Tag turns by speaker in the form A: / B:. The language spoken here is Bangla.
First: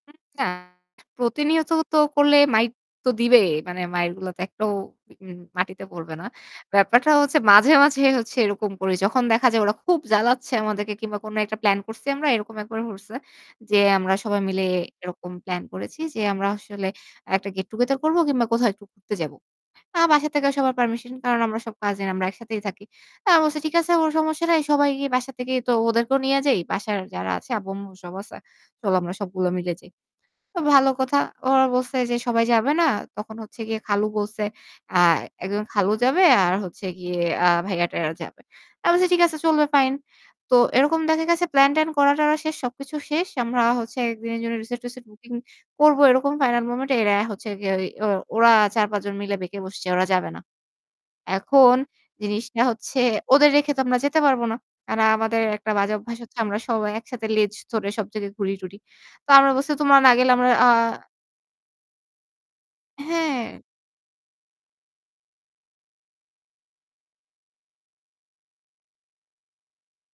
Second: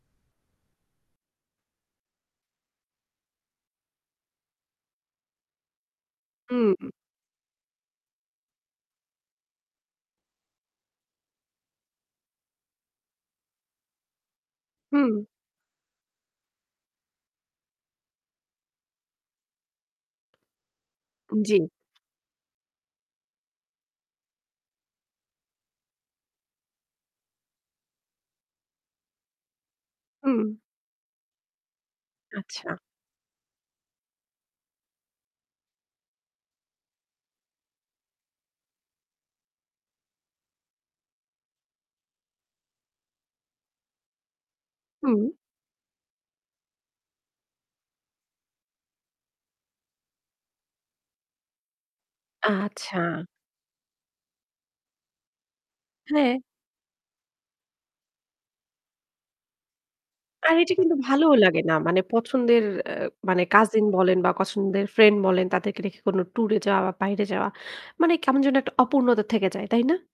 A: উম না প্রতিনিয়ত তো করলে মাইর তো দিবে। মানে মাইরগুলো তো একটাও উম মাটিতে পড়বে না।
B: হুম।
A: ব্যাপারটা হচ্ছে মাঝে, মাঝে হচ্ছে এরকম করি। যখন দেখা যায় ওরা খুব জ্বালাচ্ছে আমাদেরকে কিংবা কোন একটা প্ল্যান করছি আমরা এরকম একবার করছে। যে আমরা সবাই মিলে
B: হুম।
A: এরকম প্লান করেছি যে আমরা আসলে একটা গেট টুগেদার করব কিংবা কোথাও একটু ঘুরতে যাবো। আমার বাসা থেকে সবার পারমিশন কারণ
B: জি।
A: আমরা সব কাজিন আমরা একসাথেই থাকি। তা আমি বলছি ঠিক আছে কোন সমস্যা নাই। সবাই গিয়ে বাসা থেকে তো ওদেরকেও নিয়ে যাই। বাসায় যারা আছে আব্বু-আম্মু সব আছে। চলো আমরা সবগুলো মিলে যাই।
B: হুম।
A: তো ভালো কথা। ওরা বলছে যে সবাই যাবে
B: আচ্ছা।
A: না। তখন হচ্ছে গিয়ে খালু বলছে আ একজন খালু যাবে আর হচ্ছে গিয়ে আ ভাইয়া-টাইয়া এরা যাবে। আমি বলছি ঠিক আছে চলবে ফাইন। তো এরকম দেখা গেছে প্ল্যান-ট্যান করা-টরা শেষ। সবকিছু শেষ। আমরা হচ্ছে একদিনের জন্য রিসোর্ট-টিসোর্ট
B: হুম।
A: বুকিং করব। এরকম ফাইনাল মোমেন্ট এ এরা হচ্ছে গিয়ে ওই ওরা ৪-৫ জন মিলে বেঁকে বসছে। ওরা যাবে না। এখন জিনিসটা হচ্ছে
B: আচ্ছা।
A: ওদের রেখে তো আমরা যেতে পারব না। কারণ আমাদের একটা বাজে অভ্যাস হচ্ছে
B: হ্যাঁ।
A: আমরা সবাই একসাথে লেজ ধরে সব জায়গায় ঘুরি-টুরি। তো আমরা বলছি তোমরা না গেলে আমরা
B: আর
A: আ
B: এটা কিন্তু ভালোও লাগে না। মানে পছন্দের আ মানে
A: হ্যাঁ।
B: কাজিন বলেন বা পছন্দের ফ্রেন্ড বলেন তাদেরকে রেখে কোনো ট্যুর এ যাওয়া বা বাইরে যাওয়া। মানে কেমন যেন একটা অপূর্ণতা থেকে যায়, তাই না?